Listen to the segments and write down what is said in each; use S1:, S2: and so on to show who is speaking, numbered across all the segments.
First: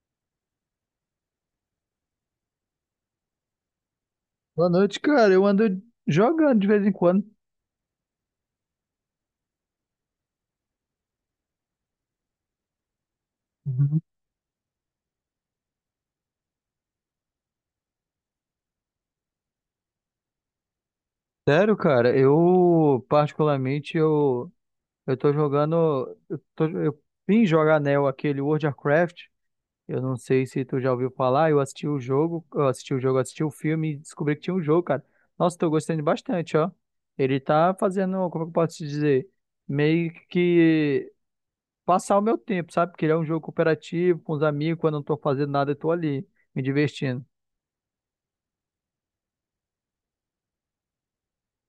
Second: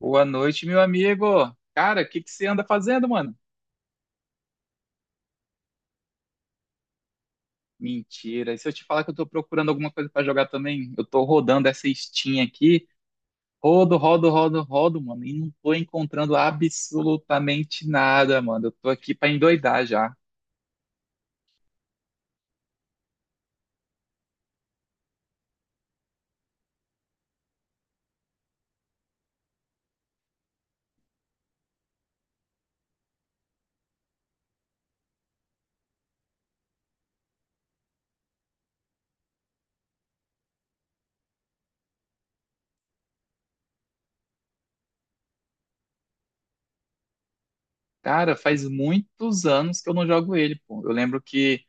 S1: Boa noite, meu amigo. Cara, o que que você anda fazendo, mano?
S2: Boa noite, cara. Eu ando jogando de vez em quando.
S1: Mentira. E se eu te falar que eu tô procurando alguma coisa pra jogar também? Eu tô rodando essa Steam aqui. Rodo,
S2: Uhum.
S1: rodo, rodo, rodo, mano. E não tô encontrando absolutamente nada, mano. Eu tô aqui pra endoidar já.
S2: Sério, cara, eu particularmente eu tô jogando, eu vim jogar, né, aquele World of Warcraft. Eu não sei se tu já ouviu falar, eu assisti o filme e descobri que tinha um jogo, cara. Nossa, tô gostando bastante, ó. Ele tá fazendo, como é que eu posso te dizer, meio que passar o meu tempo, sabe? Porque ele é um jogo cooperativo com os amigos, quando eu não tô fazendo nada, eu tô ali me divertindo.
S1: Cara, faz muitos anos que eu não jogo ele, pô. Eu lembro que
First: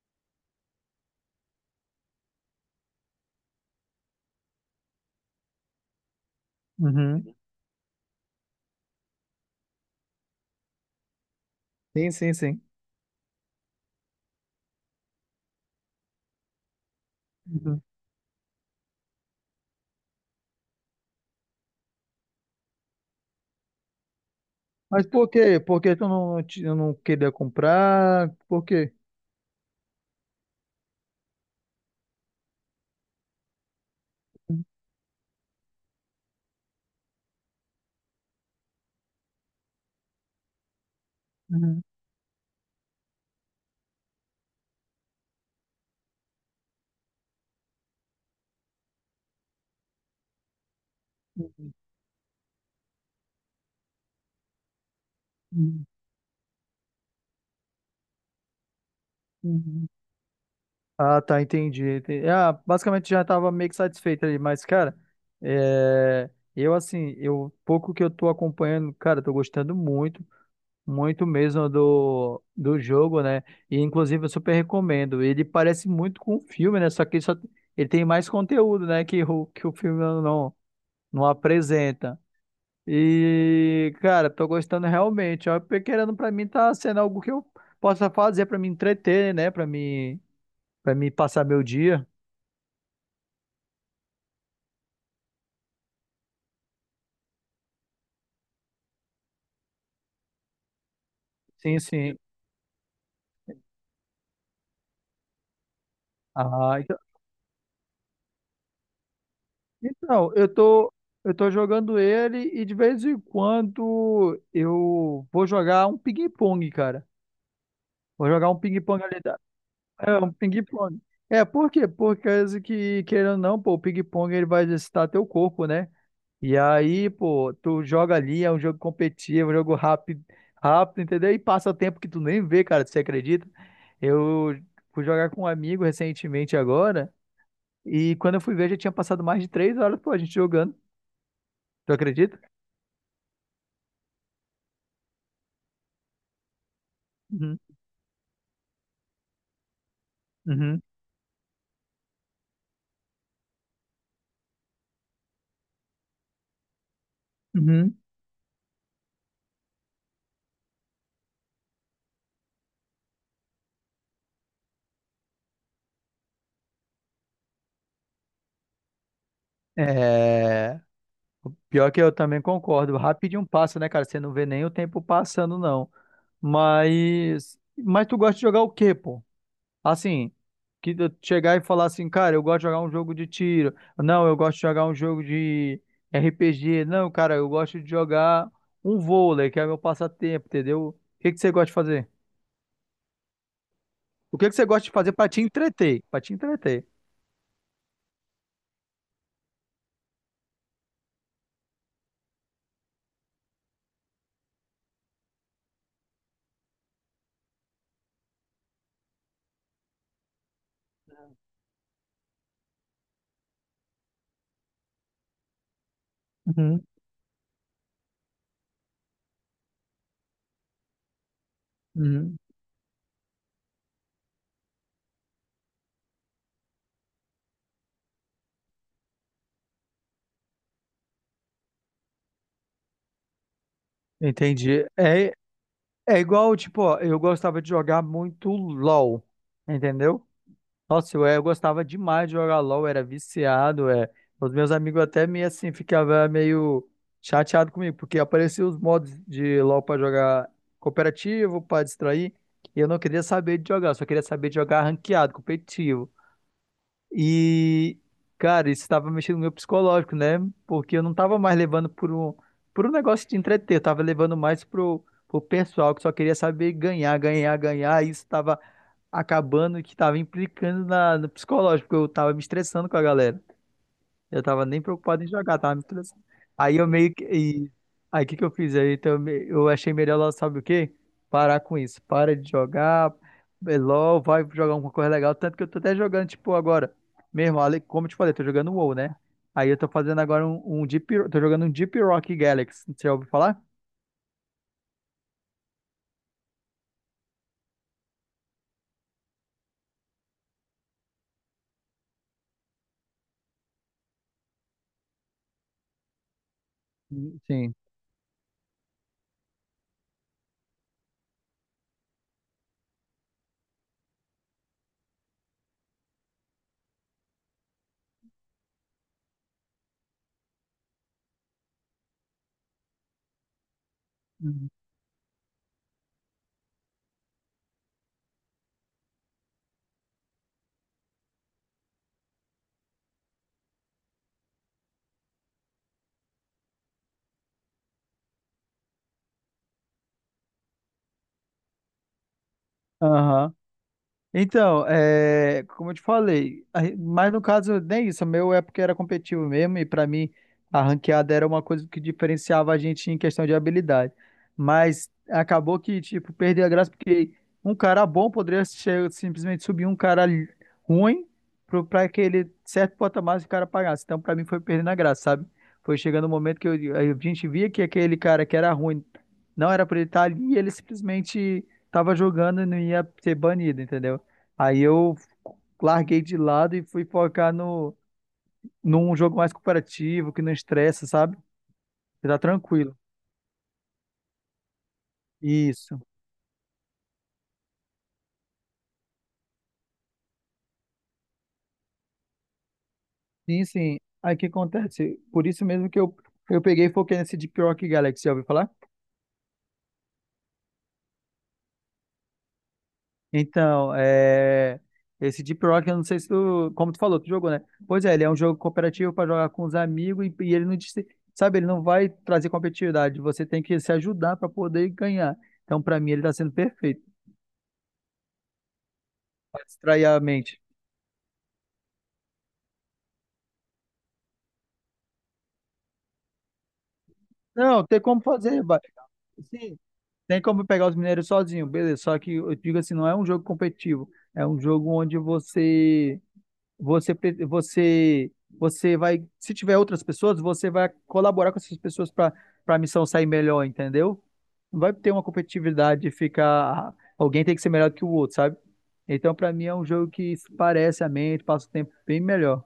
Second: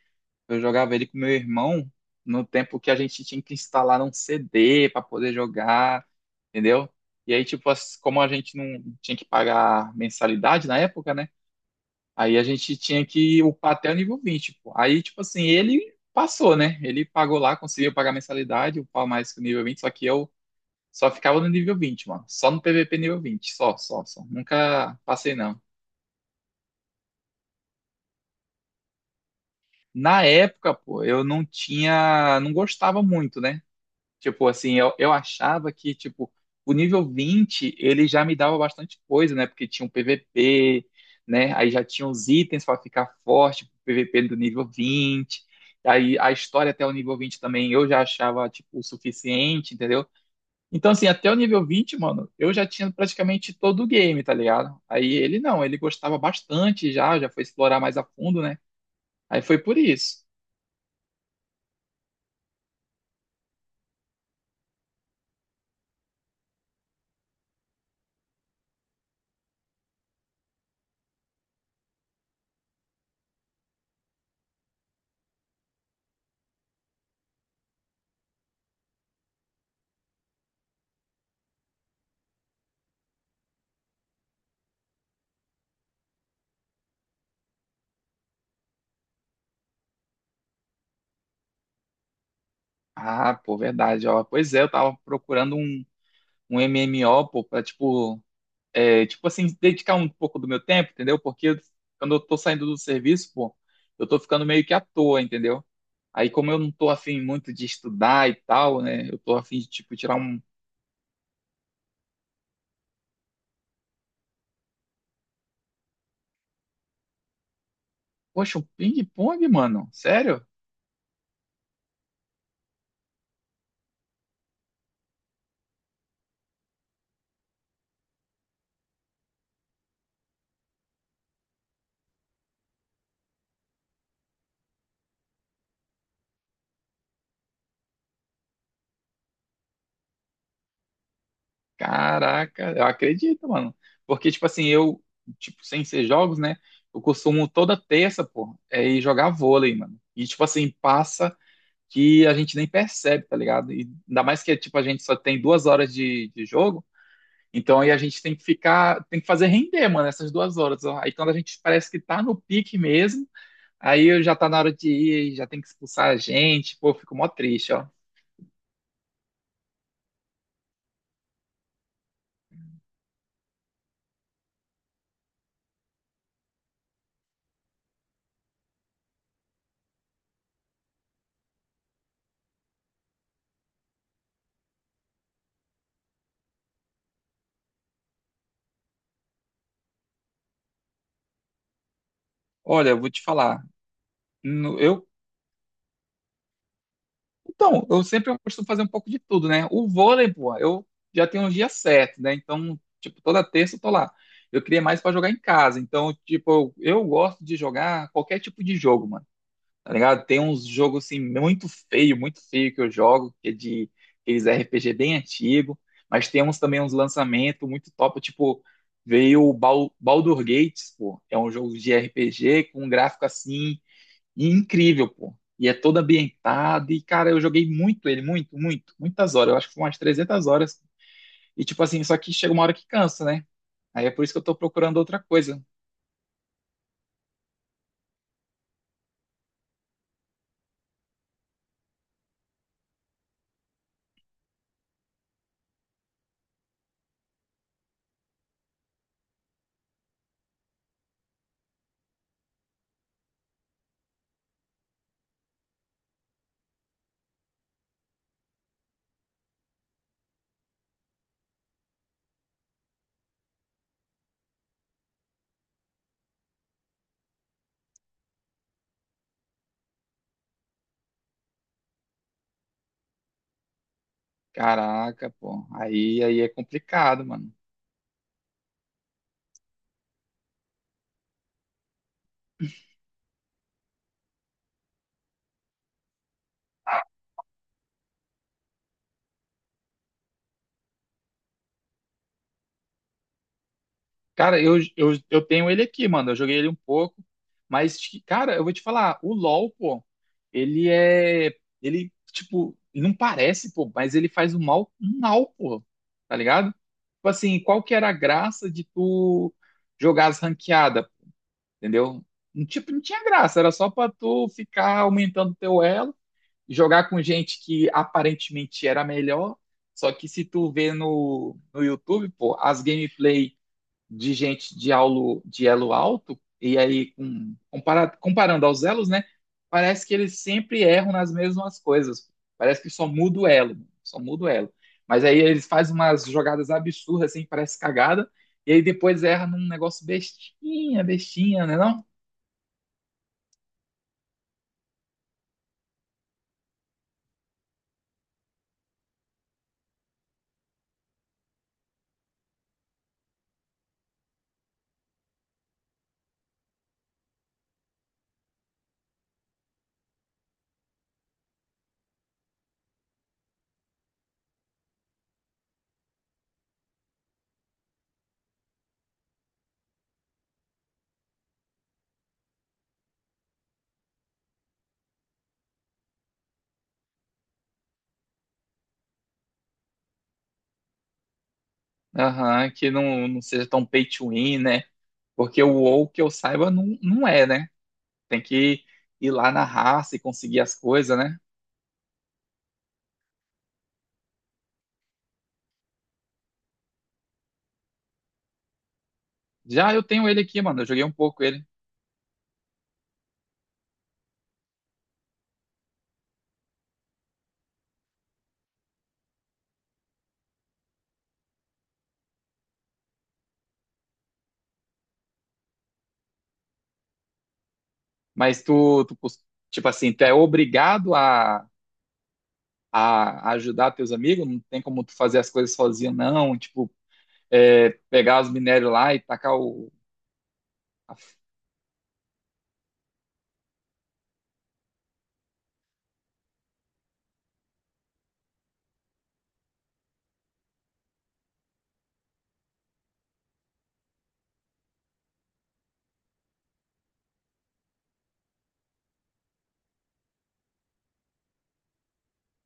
S1: eu jogava ele com meu irmão no tempo que a gente tinha que instalar um CD para poder jogar, entendeu?
S2: Uhum.
S1: E aí, tipo, como a gente não tinha que pagar mensalidade na época, né?
S2: Sim, sim,
S1: Aí a
S2: sim.
S1: gente tinha que upar até o nível 20 pô. Aí, tipo assim, ele passou, né? Ele pagou lá,
S2: Uhum.
S1: conseguiu pagar mensalidade, upar mais que o nível 20, só que eu só ficava no nível 20, mano. Só no PVP nível 20, só, só, só. Nunca
S2: Mas por
S1: passei, não.
S2: quê? Por que tu não queria comprar? Por quê?
S1: Na época, pô, eu não tinha, não gostava muito, né? Tipo assim, eu achava que, tipo, o nível 20 ele já me dava bastante coisa, né? Porque tinha um PVP, né? Aí
S2: Uhum.
S1: já tinha os itens para ficar forte, pro PVP do nível 20. Aí a história até o nível 20 também eu já achava, tipo, o suficiente, entendeu? Então, assim, até o nível
S2: Uhum.
S1: vinte, mano, eu já tinha praticamente todo o game, tá ligado? Aí ele não, ele
S2: Uhum.
S1: gostava bastante, já, já foi explorar mais a fundo, né? Aí foi por
S2: Uhum.
S1: isso.
S2: Ah, tá, entendi. Entendi. Ah, basicamente já tava meio que satisfeito ali, mas, cara, é, eu assim, eu pouco que eu tô acompanhando, cara, tô gostando muito, muito mesmo do jogo, né? E inclusive eu super recomendo. Ele parece muito com o filme, né? Só que ele só, ele tem mais conteúdo, né? Que o filme não apresenta. E, cara, tô gostando realmente. Ó, porque querendo pra mim tá sendo algo que eu possa fazer pra me entreter, né? Para me passar meu dia.
S1: Ah, pô, verdade, ó. Pois é, eu tava procurando um MMO, pô, pra, tipo, é, tipo assim, dedicar um pouco do meu tempo, entendeu? Porque
S2: Sim,
S1: quando
S2: sim.
S1: eu tô saindo do serviço, pô, eu tô ficando meio que à toa, entendeu? Aí, como eu não
S2: Ah,
S1: tô
S2: então,
S1: afim muito de estudar e tal, né? Eu tô afim de, tipo, tirar
S2: então,
S1: um.
S2: eu tô jogando ele e de vez em quando eu vou jogar um ping-pong, cara. Vou jogar
S1: Poxa,
S2: um
S1: um
S2: ping-pong ali.
S1: ping-pong, mano?
S2: É, um
S1: Sério?
S2: ping-pong. É, por quê? Porque querendo ou não, pô, o ping-pong ele vai exercitar teu corpo, né? E aí, pô, tu joga ali, é um jogo competitivo, um jogo rápido, rápido, entendeu? E passa tempo que tu nem vê, cara, você acredita? Eu fui jogar com um amigo recentemente agora, e quando eu fui ver, já tinha passado mais de três horas, pô, a gente jogando. Tu acredita?
S1: Caraca, eu acredito, mano. Porque, tipo assim, eu, tipo, sem ser jogos, né? Eu costumo
S2: Uhum,
S1: toda terça, pô, é ir jogar vôlei, mano. E, tipo assim,
S2: uhum,
S1: passa que a gente nem percebe, tá ligado? E ainda mais que tipo a gente só tem 2 horas de jogo, então aí a
S2: uhum.
S1: gente tem que ficar, tem que fazer render, mano, essas 2 horas, ó. Aí quando a gente parece que tá no pique mesmo, aí já tá na hora de ir, aí já tem que expulsar a gente, pô, eu fico mó triste, ó.
S2: É... Pior que eu também concordo. Rapidinho passa, né, cara? Você não vê nem o tempo passando, não. Mas... Mas tu gosta de jogar o quê, pô? Assim, que eu chegar e falar assim, cara, eu gosto de jogar um jogo de tiro. Não, eu gosto de jogar um jogo de RPG. Não, cara, eu gosto de jogar um vôlei, que é meu passatempo, entendeu? O que que você gosta de fazer?
S1: Olha, eu vou te falar,
S2: O que que você
S1: no-
S2: gosta de
S1: eu,
S2: fazer pra te entreter? Pra te entreter.
S1: então, eu sempre costumo fazer um pouco de tudo, né? O vôlei, pô, eu já tenho uns dias certos, né? Então, tipo, toda terça eu tô lá. Eu queria mais pra jogar em casa, então, tipo, eu gosto de jogar qualquer tipo de jogo, mano. Tá ligado? Tem uns jogos assim muito feio que eu jogo, que é de aqueles RPG bem antigo, mas tem uns também
S2: Uhum,
S1: uns lançamentos muito top, tipo, veio o Baldur Gates, pô, é um jogo de
S2: uhum.
S1: RPG com um gráfico assim incrível, pô. E é todo ambientado, e cara, eu joguei muito ele, muito, muito, muitas horas, eu acho que foi umas 300 horas. E tipo assim, só que chega uma hora que cansa, né? Aí é por isso que eu tô
S2: Entendi.
S1: procurando outra
S2: É,
S1: coisa.
S2: é igual, tipo, ó, eu gostava de jogar muito LOL, entendeu? Nossa, eu gostava demais de jogar LOL, era viciado, é. Os meus amigos até meio assim ficavam meio chateado comigo, porque apareciam os modos de LOL pra jogar cooperativo, pra distrair, e eu não queria saber de jogar, eu só queria saber de jogar ranqueado, competitivo. E, cara, isso estava mexendo no meu psicológico, né? Porque eu não tava mais levando por um negócio de entreter, eu tava levando pro pessoal que só queria saber ganhar, ganhar, ganhar, e isso estava acabando que tava implicando no psicológico, porque eu tava me estressando com a galera. Eu tava nem preocupado em
S1: Caraca,
S2: jogar,
S1: pô,
S2: tava me estressando.
S1: aí, aí é
S2: Aí eu meio que.
S1: complicado, mano.
S2: e- Aí o que que eu fiz? Aí então, eu achei melhor, lá, sabe o quê? Parar com isso. Para de jogar. É LOL, vai jogar alguma coisa legal. Tanto que eu tô até jogando, tipo, agora. Mesmo, como eu te falei, eu tô jogando WoW, né? Aí eu tô fazendo agora um Deep. Tô jogando um Deep Rock Galaxy. Você já ouviu falar?
S1: Cara, eu tenho ele aqui, mano. Eu joguei ele um pouco, mas, cara, eu vou te falar, o LoL, pô, ele é. Ele, tipo, não parece, pô, mas ele faz um mal, pô, tá ligado? Tipo assim,
S2: Sim.
S1: qual que era a graça de tu jogar as ranqueadas, entendeu? Não, tipo, não tinha graça, era só pra tu ficar aumentando teu elo, jogar com gente que aparentemente era melhor, só que se tu vê no, no YouTube, pô, as gameplays de
S2: Uhum.
S1: gente de, aulo, de elo alto, e aí com, comparado, comparando aos elos, né? Parece que eles sempre erram nas mesmas coisas. Parece que só muda o elo, só muda o elo. Mas aí eles fazem umas jogadas absurdas, assim, parece cagada, e aí depois erra num negócio bestinha, bestinha, né não?
S2: Aham. Então, é, como eu te falei, mas no caso nem isso, o meu é porque era competitivo mesmo e pra mim a ranqueada era uma coisa que diferenciava a gente em questão de habilidade. Mas acabou que, tipo, perdeu a graça porque um cara bom poderia simplesmente subir um cara ruim pra aquele certo patamar que o cara pagasse. Então, pra mim foi perdendo a graça, sabe? Foi chegando o momento que a gente via que aquele cara que era ruim não era pra ele estar ali e ele simplesmente tava jogando e não ia ser banido, entendeu? Aí eu larguei de lado e fui focar no, num jogo mais cooperativo, que não estressa, sabe? Que tá
S1: Aham, que
S2: tranquilo.
S1: não, não seja tão pay to win, né? Porque o
S2: Isso.
S1: WoW, que eu saiba, não, não é, né? Tem que ir lá na raça e conseguir as coisas, né?
S2: Sim, sim. Aí o que acontece? Por isso mesmo que eu peguei e foquei nesse Deep Rock Galaxy, já ouviu falar?
S1: Já eu tenho ele aqui, mano. Eu joguei um pouco ele.
S2: Então, é... esse Deep Rock, eu não sei se tu, como tu falou, tu jogou, né? Pois é, ele é um jogo cooperativo para jogar com os amigos e ele não, sabe, ele não vai trazer competitividade, você tem que se ajudar para poder ganhar. Então, para mim, ele tá sendo perfeito,
S1: Mas
S2: para
S1: tipo
S2: distrair
S1: assim,
S2: a
S1: tu é
S2: mente.
S1: obrigado a ajudar teus amigos? Não tem como tu fazer as coisas sozinho, não? Tipo,
S2: Não,
S1: é,
S2: tem como
S1: pegar os
S2: fazer.
S1: minérios lá e tacar
S2: Sim,
S1: o...
S2: tem como pegar os mineiros sozinho, beleza. Só que eu digo assim, não é um jogo competitivo, é um jogo onde você você vai, se tiver outras pessoas, você vai colaborar com essas pessoas para a missão sair melhor, entendeu? Não vai ter uma competitividade de ficar alguém tem que ser melhor do que o outro, sabe? Então, para mim é um jogo que parece a mente, passa o tempo bem melhor.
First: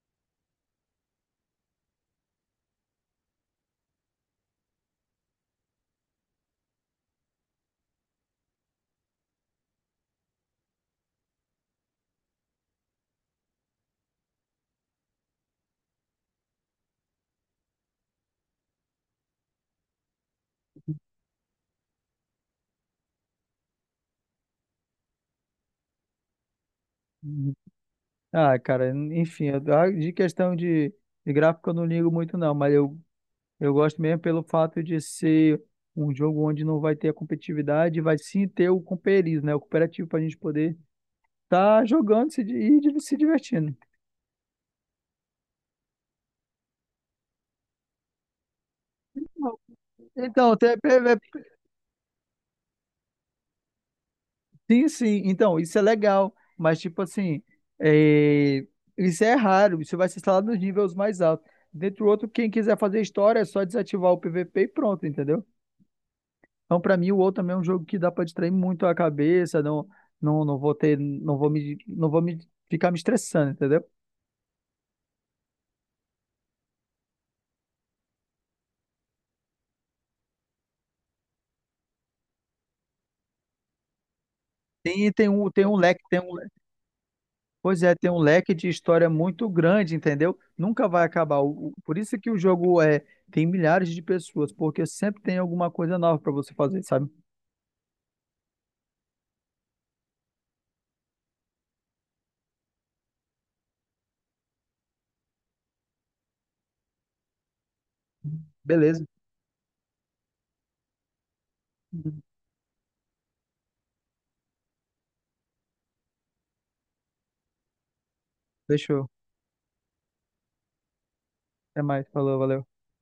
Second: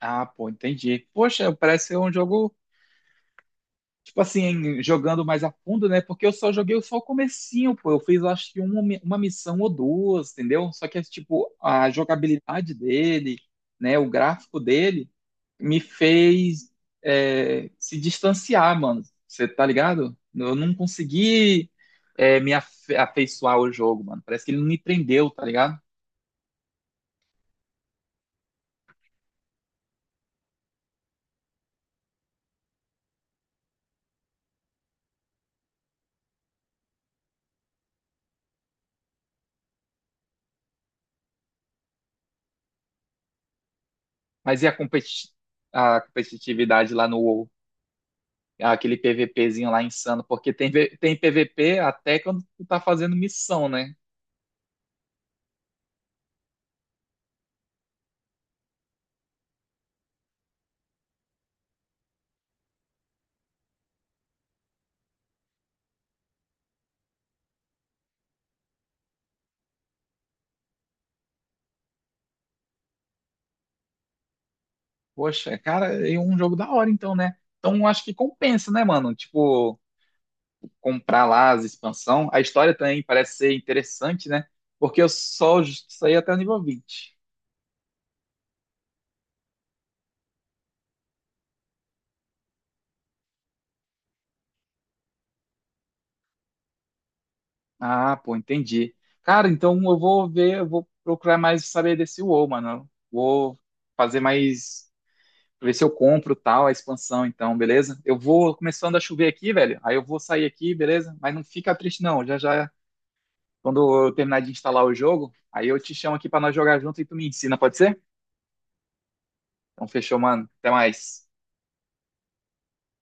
S1: Ah, pô, entendi. Poxa, parece ser um jogo, tipo assim, jogando mais a fundo, né? Porque eu só joguei só o comecinho, pô. Eu fiz, eu acho que uma, uma missão ou duas, entendeu? Só que, é, tipo, a jogabilidade dele, né? O gráfico dele me fez, é, se distanciar, mano. Você tá ligado? Eu não consegui, é, afeiçoar ao jogo, mano. Parece que ele não me prendeu, tá ligado?
S2: Uhum. Ah, cara, enfim, ah, de questão de gráfico eu não ligo muito não, mas eu gosto mesmo pelo fato de ser um jogo onde não vai ter a competitividade, vai sim ter o companheirismo, né? O cooperativo para a gente poder estar jogando se di- e di- se divertindo.
S1: Mas e a, a competitividade lá no WoW? Aquele PVPzinho lá insano, porque
S2: Então,
S1: tem, Tem PVP até quando tu tá fazendo missão, né?
S2: sim, sim. Então, isso é legal, mas tipo assim, é, isso é raro. Isso vai ser instalado nos níveis mais altos. Dentro do outro, quem quiser fazer história é só desativar o PVP e pronto, entendeu? Então, para mim, o outro também é um jogo que dá para distrair muito a cabeça. Não, não, não vou ter, não vou me ficar me estressando, entendeu?
S1: Poxa, cara, é um jogo da hora, então, né? Então acho que compensa, né, mano? Tipo, comprar lá as expansão. A história também parece ser interessante, né? Porque eu
S2: Tem,
S1: só
S2: tem um leque,
S1: saí
S2: tem
S1: até
S2: um,
S1: o
S2: le-
S1: nível 20.
S2: pois é, tem um leque de história muito grande, entendeu? Nunca vai acabar. Por isso que o jogo é, tem milhares de pessoas, porque sempre tem alguma coisa nova para você fazer, sabe?
S1: Ah, pô, entendi. Cara, então eu vou ver, eu vou procurar mais saber desse WoW, mano. Vou fazer mais, ver se eu compro tal a expansão, então, beleza? Eu vou começando a
S2: Beleza.
S1: chover aqui, velho. Aí eu vou sair aqui, beleza? Mas não fica triste
S2: Uhum.
S1: não. Já já quando eu terminar de instalar o jogo, aí eu te chamo aqui pra nós jogar junto e tu me ensina, pode ser?
S2: Fechou.
S1: Então fechou, mano. Até mais.
S2: Até mais. Falou, valeu.